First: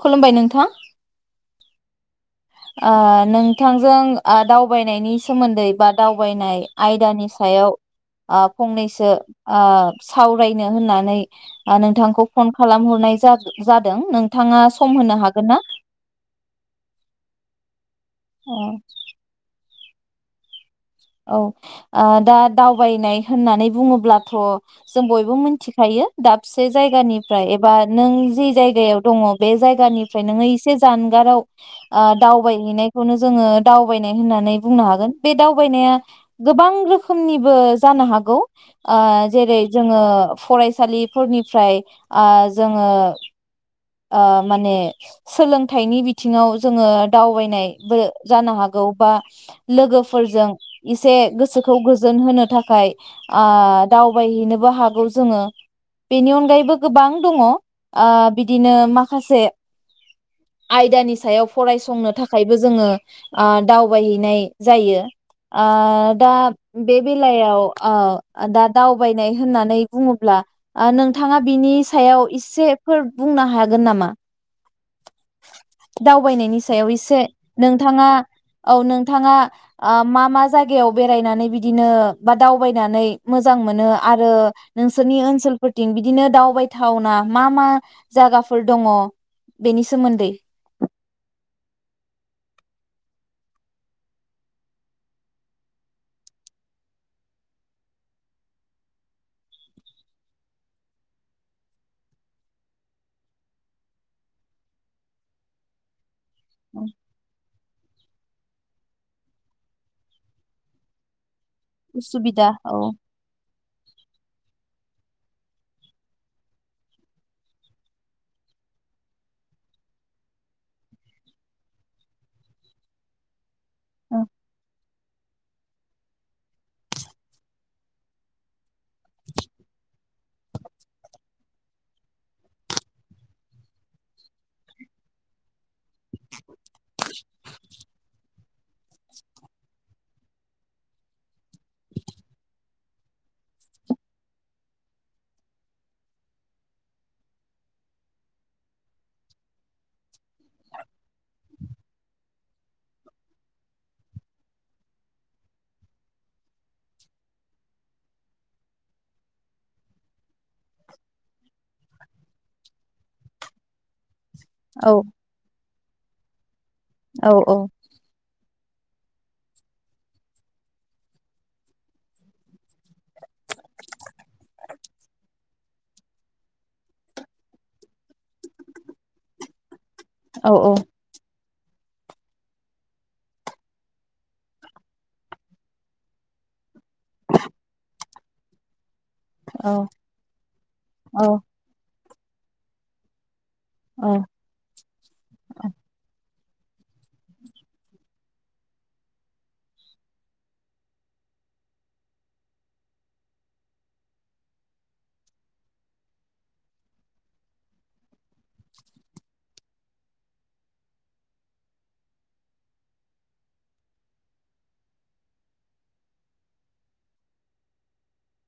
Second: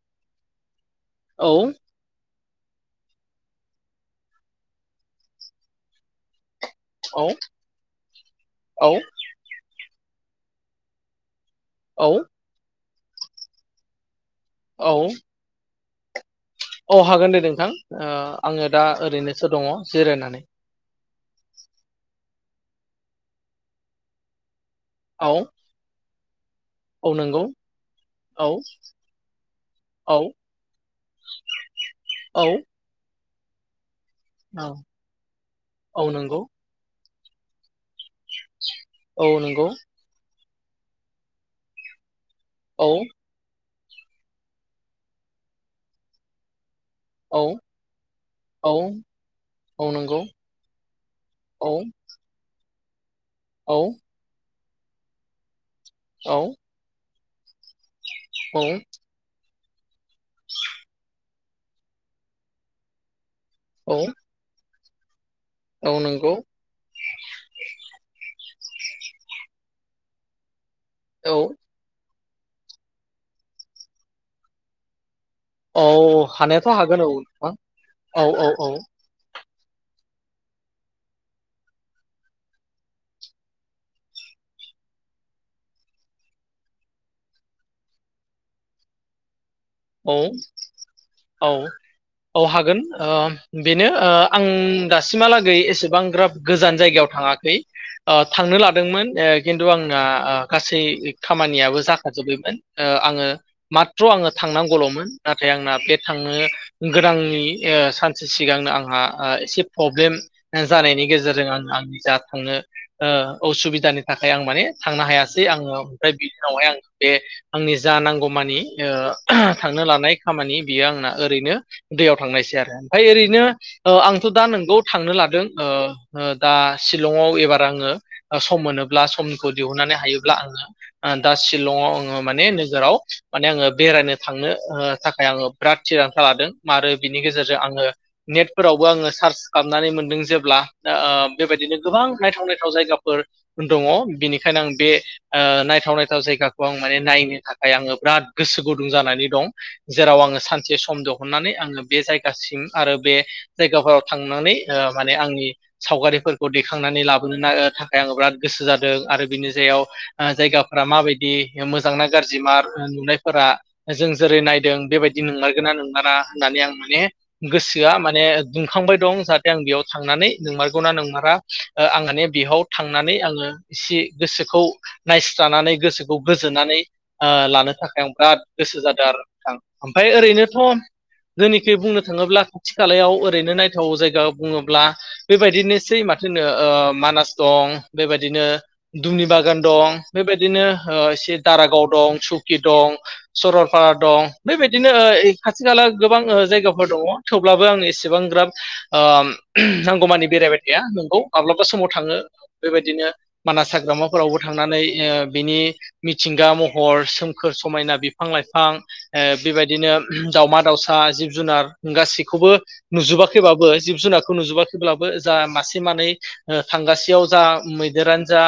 [inaudible] खुलुमबाय नोंथां। औ ओ नोंथांजों दावबायनायनि सोमोन्दै बा दावबायनाय आयदानि औ सायाव ओ औ फंनैसो ओ सावरायनो होननानै ओ औ नोंथांखौ फन खालामहर नाय जा-जादों। थांङा औ सम होनो हागोन ना? औ हागोन दे नोंथां। ओ ओ आङो दा ओरैनोसो दङ। जिरायनानै औ ओ दा दावबायनाय होननानै बुङोब्लाथ' जों औ बयबो मोनथिखायो दाब से औ नंगौ जायगानिफ्राय एबा नों जि औ जायगायाव दङ बे औ जायगानिफ्राय नोङो एसे जानगाराव औ दावबायहैनायखौनो जा जोङो दाउ बायनाइ होननानै औ बुंनो हागोन बे दाउ नाया औ नंगौ गोबां रो रोखोमनिबो जानो हागौ औ जेरै नंगौ जोङो फरायसालिफोरनिफ्राय आ औ जोङो आ माने सोलोंथाइनि बिथिङाव जोङो औ दावबायनायबो जानो औ हागौ बा औ नंगौ लोगोफोरजों एसे औ गोसोखौ गोजोन होनो थाखाय आ औ दावबायहैनोबो बो हागौ जोंङो औ बेनि अनगायैबो गोबां दङ औ बिदिनो माखासे आयदानि सायाव फरायसंनो थाखायबो जोंङो ओ औ दावबायहैनाय जायो ओ औ दा नंगौ बे बेलायाव ओ दा दावबायनाय होननानै बुंङोब्ला औ नोंथांङा बिनि सायाव इ इसे फोर बुंनो हागोन नामा औ दावबायनायनि हानायाथ' सायाव हागोन औ एसे नोंथां नोंथांङा औ नोंथांङा ओ मा-मा जायगायाव बेरायनानै बिदिनो बा दावबायनानै मोजां मोनो आरो नोंसोरनि ओनसोलफोरथिं बिदिनो दावबायथावना मा-मा जागाफोर दंङ औ-औ-औ हागोन बेनो आं दासिमहालागै एसेबांग्राब गोजान जायगायाव थाङाखै थांनो लादोंमोन खिन्थु आंना गासै खामानियाबो जाखाजोबबायमोन आङो माथ्र' आङो थांनांगौलमोन नाथाय आंना बेद थांनो गोनांनि ओ सानसे सिगांनो आंहा एसे प्रब्लेम जानायनि गेजेरजों आं आंनि दा उसुबिदा थांनो औ ओ असुबिदानि थाखाय आं माने थांनो हायासै आंङो ओमफ्राय बिनि उनावहाय आं बे आंनि जा नांगौ मानि ओ [unintelligible] थांनो लानाय खामानि बियो आंना ओरैनो दैयाव थांनायसै आरो ओमफाय ओरैनो ओ औ आथ दा नोंगौ थांनो लादों ओ ओ दा शिलंआव एबार आंङो सम मोनोब्ला समखौ दिहुननानै हायोब्ला आंङो दा शिलंआव आंङो माने नोगोराव माने आंङो बेरायनो थांनो थाखाय आंङो बिराद थिरांथा लादों आरो बिनि गेजेरजों आंङो नेटफोरावबो आंङो सार्च खालामनानै मोनदों जेब्ला बेबायदिनो गोबां नायथाव-नायथाव जायगाफोर दंङ बेनिखायनो आं बे नायथाव-नायथाव जायगाखौ आं माने नायनो थाखाय आंङो बिराद गोसो गुदुं दुं जानानै दं जेराव आंङो सानसे सम देहुननानै आंङो बे जायगासिम आरो बे जायगाफोराव थांनानै ओ माने आंनि सावगारिफोरखौ दैखांनानै लाबोनो थाखाय आंङो बिराद गोसो जादों आरो बिनि जायाव जायगाफोरा माबायदि मोजांना गाज्रि मार नुनायफोरा जों जेरै नायदों औ बेबायदि नोंमारगोनना नोंमारा [unintelligible] मे औ गोसोआ माने दुंखांबाय दं जाहाथे आं बेयाव थांनानै नोंमारगौना नोंमारा आंहाने बेयाव थांनानै आंङो एसे गोसोखौ नायस्रानानै गोसोखौ गोजोननानै ओ लानो थाखाय आं बिराद गोसो जादों आरो नों‌थां ओमफाय औ ओरैनोथ औ जेनिखि बुंनो थांङोब्ला खाथि खालायाव ओरैनो नायथाव जायगा बुंङोब्ला बेबायदिनोसै माथो होनो ओ‌ मानास दं बेबायदिनो दुमनि बागान औ दं बेबायदिनो औ एसे दारागाव दं सुकि दं सरलपारा दं बेबायदिनो ओ खाथि खाला गोबां ओ जायगाफोर दङ, थेवब्लाबो आं एसेबांग्राब ओ नांगौमानि बेरायबाय थाया, नंगौ माब्लाबा समाव थाङो बेबायदिनो मानास हाग्रामाफोरावबो थांनानै ओ बिनि मिथिंगा महर सोमखोर समायना बि फां लाइफां ओ बेबायदिनो दावमा दाउसा, जिब जुनार गासैखौबो नुजोबाखैबाबो जिब जुनारखौ नुजोबाखैब्लाबो जा मासे मानै ओ थांगासेयाव जा मैदेरानो जा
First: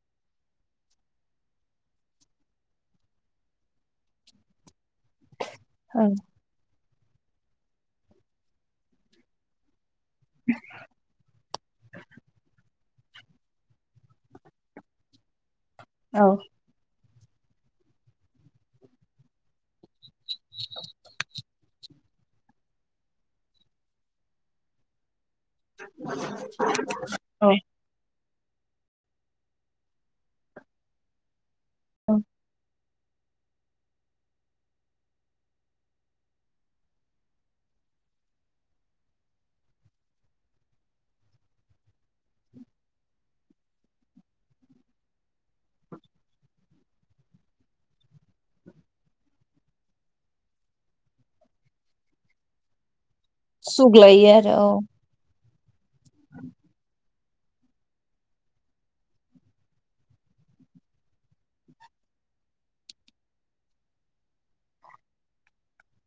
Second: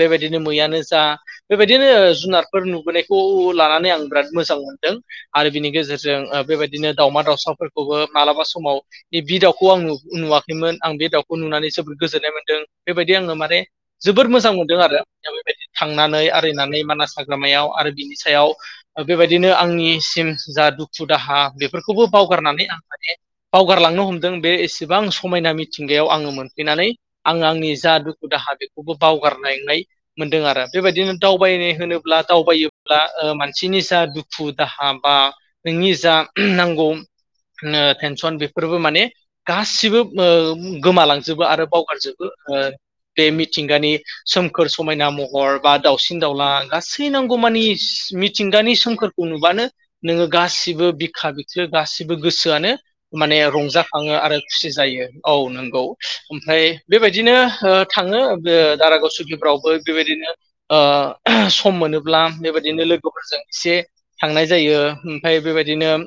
बेबायदिनो मैयानो जा बेबायदिनो ओ जुनारफोर नुबोनायखौ लानानै आं बिराद मोजां मोनदों आरो बिनि औ गेजेरजों ओ बेबाय दिनो दाउमा दाउसाफोरखौबो मालाबा समाव बिब्दि दाउखौ आं नु नुवाखैमोन आं बे दाउखौ नुनानै जोबोद गोजोननाय मोनदों बेबायदि आङो माने जोबोद मोजां मोनदों आरो दा बेबायदि थांनानै औ आरिनानै मानास हा ग्रामायाव आरो बिनि सायाव बेबायदिनो आंनिसिम जा दुखु दाहा बेफोरखौबो बावगारनानै आं माने बावगारलांनो हमदों बे एसेबां समायना मिथिं गायाव आङो मोनफैनानै आङो औ आंनि जा दुु खु दाहा बेखौबो बावगारनायलांनाय मोनदों आरो बेबायदिनो दावबायनाय होनोब्ला दावबायोब्ला ओ मान सिनि जा दुखु दाहा बा नोंनि जा नांगौ ओ थेनसन बेफोरबो माने गासिबो ओ गोमालांजोबो आरो बावगारजोबो ओ बे मिथिंगानि सोमखोर समायना महर बा दावसिन दाउला गासै नांगौ मानि मि थिंगानि सोमखोरखौ नुबानो नोङो गासिबो बिखा बिखलो गासिबो गोसोआनो माने रंजाखाङो आरो खुसि जायो औ नोंगौ ओमफ्राय बेबायदिनो ओ थाङो दारागाव सुकिफ्रावबो बेबायदिनो ओ सम मोनोब्ला बेबायदिनो लो गोफोरजों एसे थांनाय जायो ओमफाय बेबायदिनो ओम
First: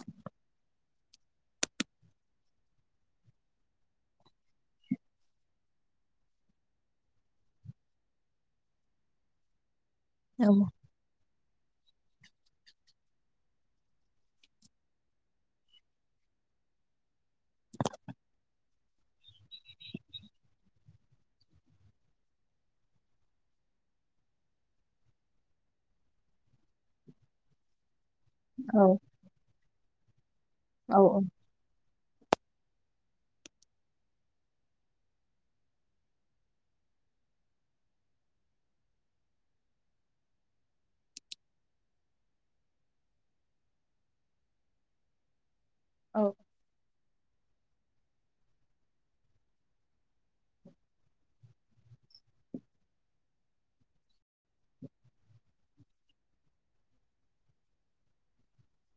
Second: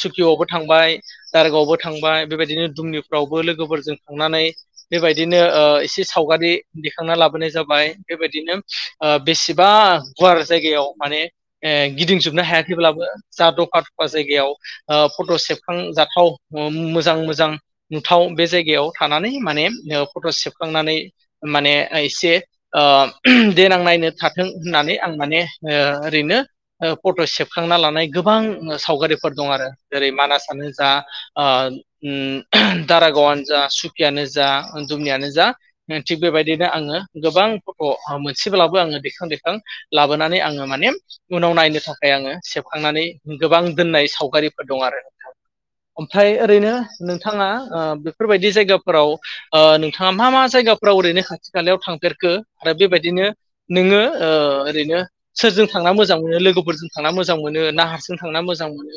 सुकिआवबो थांबाय दारागावावबो थांबाय, बेबायदिनो दुमनिफ्रावबो लोगोफोरजों थांनानै बेबायदिनो ओ एसे सावगारि दिखांना लाबोनाय जाबाय, बेबायदिनो ओ बेसेबा गुवार औ जायगायाव माने गिदिंजोबनो हायाखैब्लाबो जा दफा दफा जायगायाव ओ फट सेबखांजाथाव मोजां मोजां नुथाव बे जायगायाव थानानै माने ओ फट सेबखांनानै माने एसे ओ देनां नायनो थाथों होननानै आं माने ओ ओरैनो ओ फट सेबखांना लानाय गोबां ओ सावगारिफोर दं आरो जेरै मानास आनो जा औ ओ ओम दारागावानो जा, सुकियानो जा, दुमनियानो जा, थिग बेबायदिनो आङो गोबां फट' मोनसेब्लाबो आङो दैखां दैेखां लाबोनानै आङो माने उनाव नायनो थाखाय आङो सेबखांनानै गोबां दोननाय सावगारिफोर दं आरो नोंथां। ओमफ्राय औ औ ओरैनो नों थाङा ओ बेफोरबायदि जायगाफोराव ओ नोंथाङा मा मा जायगाफ्राव ओरैनो खाथि खालायाव थांफेरखो आरो बेबायदिनो नोङो ओ ओरैनो सोरजों थांना मोजां मोनो, लोगोफोरजों थांना मोजां मोनो ना हारसि थांना मोजां मोनो।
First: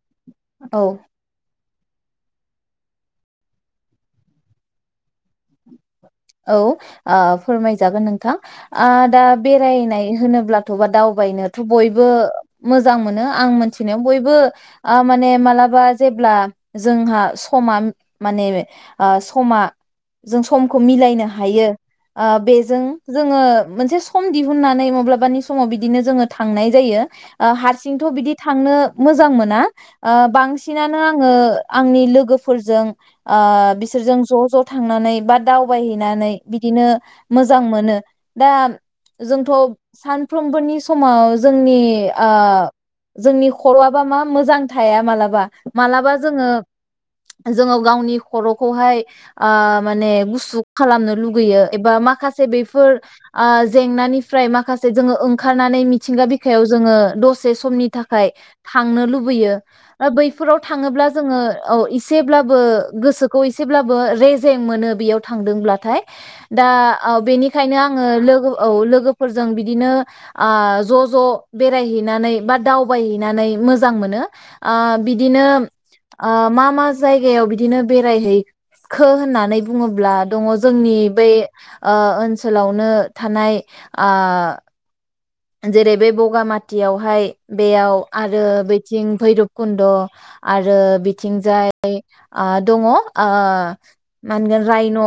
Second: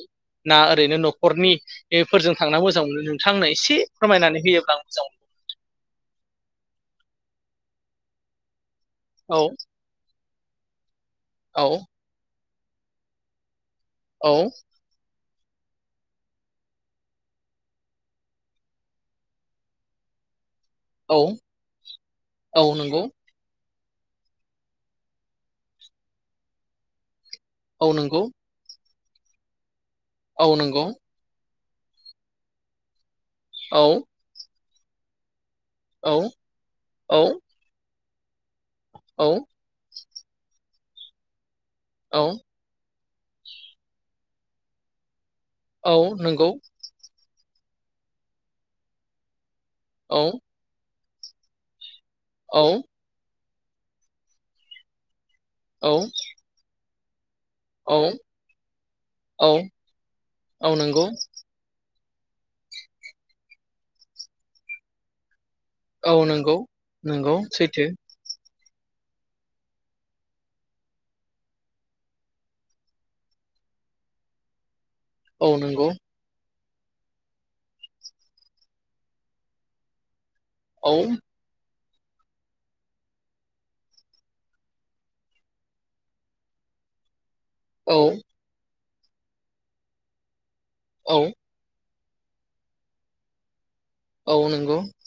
ना औ ओरैनो नखरनि बेफोरजों थांना मोजां मोनो नोंथांनो एसे फोरमायनानै होयोब्ला आं मोजां मोन। औ फोरमायजागोन नोंथां। आ दा मोनो औ बेरायनाय होनो ब्लाथ बा दाव बायनोथ औ बयबो मोजां मोनो आं मोन थिनायाव बयबो औ आ मा माने मालाबा जेब्ला जोंहा समा माने आ समा जों सम खौ औ मिलायनो हायो ओ औ बेजों नंगौ जोंङो मोनसे सम दिहुननानै मब्लाबानि समाव बिदिनो जोंङो थांनाय जायो। ओ औ हारसिंथ नंगौ बिदि थांनो मोजां मोना। ओ औ नंगौ बांसिनानो आङो आंनि लोगोफोरजों ओ औ बिसोरजों ज' ज' थांनानै बाद औ बायहैनानै बिदिनो औ मोजां मोनो। दा औ जोंथ सानफ्रोमबोनि समाव जोंनि औ ओ जोंनि ख'रआबा मा मोजां थाया मालाबा औ मालाबा जोंङो नंगौ जोंङो गावनि ख'रखौहाय ओ माने औ खालामनो लुुगैयो एबा मा खासे औ बेफोर ओ जेंनानिफ्राय माखासे जोंङो‌ ओं खारनानै औ मिथिंगा बिखायाव जोंङो दस से समनि औ थाखाय थांनो लुबैयो औ ओ बैफोराव औ नंगौ थाङोब्ला जोंङो औ। एसेब्लाबो गोसोखौ एसेब्लाबो रेजें मोनो बेयाव थांदों ब्लाथाय औ नंगौ दा नंगौ बेनिखायनो सैथो आङो लोगो औ लोगोफोरजों बिदिनो आ ज ज बेरायहैनानै बा दावबायहैनानै मोजां मोनो ओ बिदिनो औ नंगौ ओ मा मा जायगायाव बिदिनो बेरायहैखो होननानै बुंङो ब्ला दङ जोंनि औ बे ओ ओनसोलावनो थानाय आ जेरै बे बगामातियावहाय औ बेयाव आरो बै थिं भैरब कुन्द आरो औ बिथिंजाय ओ दङ ओ औ मानगोन नंगौ रायन'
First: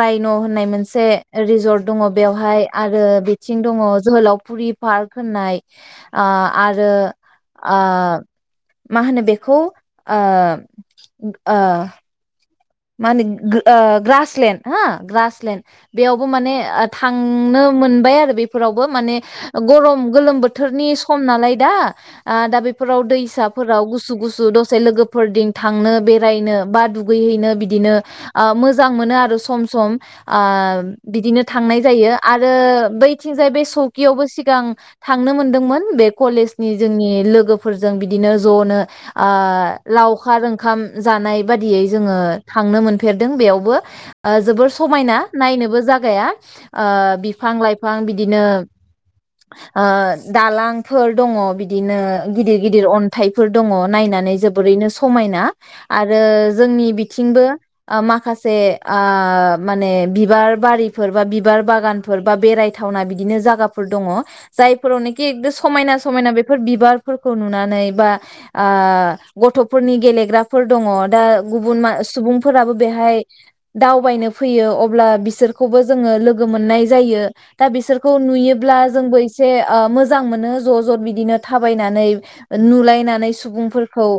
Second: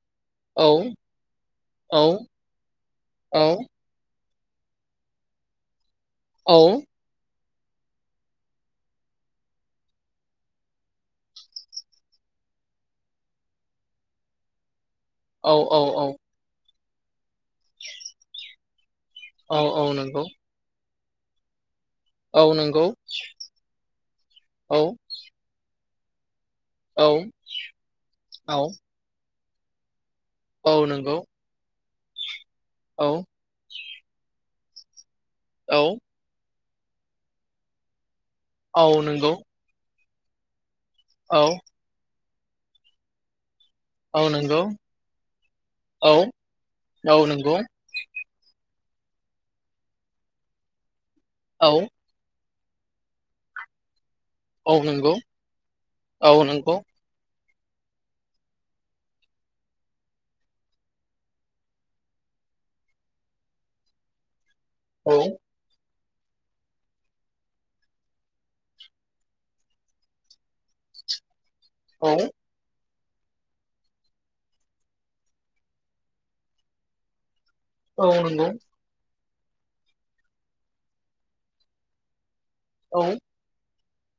रायन' औ होननाय मोनसे रिजर्ट औ दंङ बेवहाय आरो औ बिथिं दंङ जोहोलाव फुरि पार्क होननाय ओ औ आरो ओ मा होनो बेखौ ओ ओ मा होनदों गो ओ ग्रासलेन हा औ ग्रासलेण्ड औ औ बेयावबो माने आ थांनो मोनबाय आरो बेफोरावबो। माने औ औ गरम नंगौ गोलोम बोथोरनि खम नालाय दा ओ औ दा नंगौ बेफोराव दैसाफोराव गुसु गुसु दसे औ लोगोफोरदिं थांनो बेरायनो बा औ दुगैहैनो बि बिदिनो ओ औ मोजां मोनो आरो सम सम ओ औ नंगौ बिदिनो थांनाय जायो आ रो औ बैथिंजाय बे सकियावबो सिगां थांनो औ मोनदोंमोन बे कलेज नि जोंनि लोगोफोरजों बि दिनो ज'नो औ ओ नंगौ लावखार ओं खाम औ जानाय बादियै जोंङो। थांनो मोनफेरदों बेयावबो। औ ओ नंगौ जोबोर समायना नायनोबो औ जागाया। ओ औ बिफां नंगौ लाइफां बिदिनो ओ दालां फोर दङ औ बिदिनो गिदिर गिदिर अन्थाइफोर दङ नायना नै औ जोबोरैनो नंगौ समायना आरो औ नंगौ जोनि बि बो ओ माखासे ओ माने बिबार बारिफोर बा बिबार बागानफोर बा बेरायथावना बिदिनो जागाफोर दंङ । औ जायफोरावनोखि एकद समायना समायना बेफोर बिबारफोरखौ नुनानै बा, ओ गथ'फोरनि गेलेग्राफोर दंङ दा गुबुन औ सुबुंफोराबो बेहाय दावबायनो फैयो अब्ला बिसोरखौबो जोङो लोगो मोननाय जायो। दा औ बिसोरखौ नंगौ नुयोब्ला जोंबो ए ओ मोजां मोनो ज ज बिदिनो थाबायनानै। औ नुलायनानै सुबुंफोर खौ ओ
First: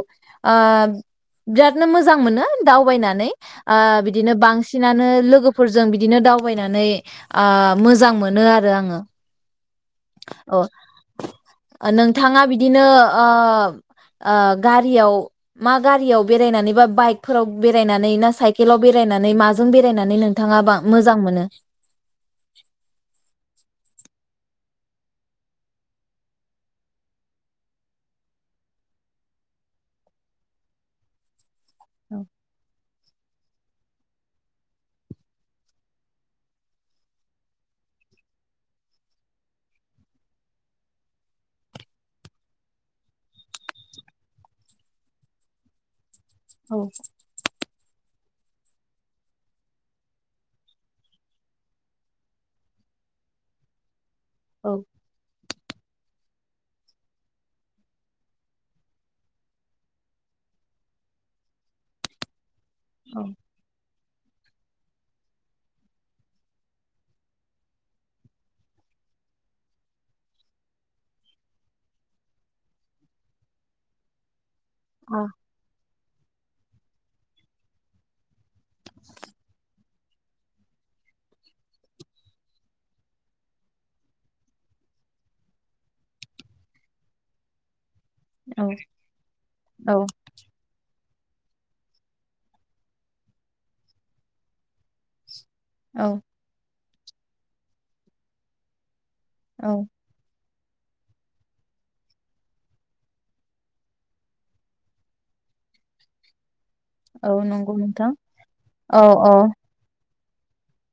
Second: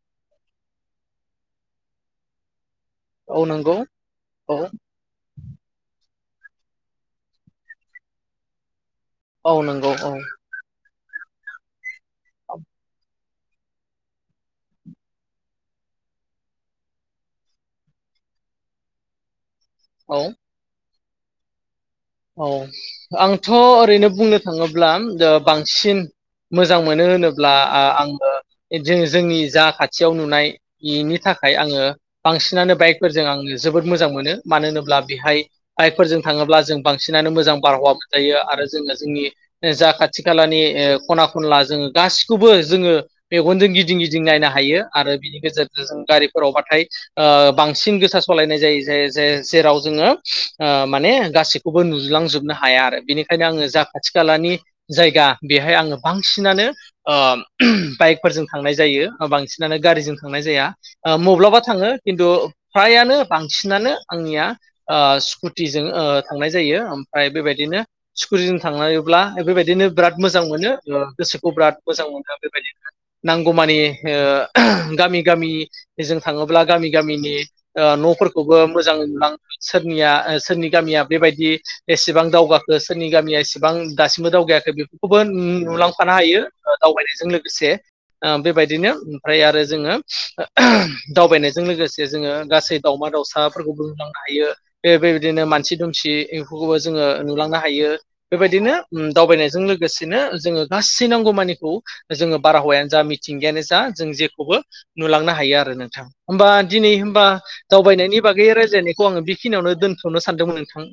बिरादनो मोजां मोनो। दावबायनानै औ ओ नंगौ बिदिनो औ बांसिनानो लोगोफोरजों बि बिदिनो दावबायनानै आ मोजां मोनो आरो आङो। औ नंगौ औ। नोंथाङा बिदिनो ओ ओ गारियाव मा गारियाव बेरायनानै बा बाइकफोराव बेरायनानै ना साइकेलाव बेरायनानै मा जों बेरायनानै औ नोंथाङा बां मोजां मोनो। औ आंथ ओरैनो बुंनो थाङोब्ला जो बांसिन मोजां मोनो होनोब्ला आ आङो जोंनि जा खाथियाव नुनाय नि थाखाय आङो औ बांसिनानो बाइक फोरजों आङो जोबोद मोजां मोनो मानो होनोब्ला बिहाय बाइकफोरजों थाङोब्ला जों बांसिनानो मोजां बारहावा मोनजायो आरो जोङो जोंनि जा खाथि खालानि खना खनला जोङो गासिखौबो जोङो मेगनजों गिदिं गिदिं नायनो हायो, आरो बिनि गेजेरजों जों गारि औ बाथाय ओ बांसिन गोसा सलायनाय जायो जे जे जेराव जोङो ओ माने गासिब खौबो नुज्लांजोबनो हाया आरो बेनिखायनो आङो जा खाथि खालानि औ जायगा। बिहाय आङो बांसिनानो ओ, बाइकफोरजों थांनाय जायो बांसिनानो गारिजों थांनाय जाया। मब्लाबा थाङो खिन्थु फ्रायानो औ बांसिनानो आंनिया ओ स्कुटिजों ओ थांनाय जायो ओमफ्राय बेबायदिनो स्कुटिजों थांनायोब्ला बेबायदिनो बिराद मोजां मोनो गोसोखौ बिराद मोजां मोनो बेबायदिनो नांगौमानि ओ औ गामि गामि जों थाङोब्ला गामि गामिनि ओ न'फोरखौबो मोजाङै नुलाङो सोरनिया ओ सोरनि गामिया बेबायदि एसेबां दावगाखो सोरनि गामिया एसेबां दासिमबो दावगायाखै बेफोरखौबो नुलांफानो हायो ओ दावबायनायजों लोगोसे ओ बेबायदिनो ओमफ्राय आरो औ जोङो दावबायनायजों लोगोसे जोङो गासै दावमा दाउसाफोरखौ नुलांनो हायो बे बेबायदिनो मानसि दुम सि औ इफोरखौबोज जोङो नुलांनो हायो बेबायदिनो उम दावबायनायजों औ लोगोसेनो जोङो गासै नांगौ मानिखौ जोङो बारहावायानो जा मिथिंगायानो जा जों जेखौबो नुलांनो हायो आरो नोंथां ओमबान दिनै होमबा औ नंगौ नोंथां दावबायनायनि बागै औ रायज्लायनायखौ आङो औ बेखिनियावनो दोन थसनो सानदोंमोन नोंथां। आं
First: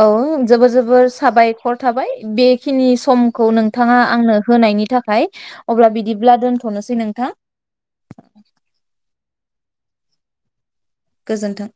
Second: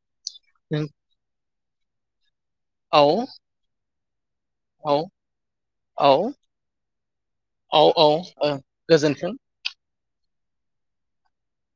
औ जोबोर जोबोर साबायखर थाबाय बेखिनि औ समखौ नोंथाङा आंनो होनायनि औ थाखाय अब्ला बिदिब्ला दोनथ'नोसै नों औ औ ओ गोजोन्थों। गोजोन्थों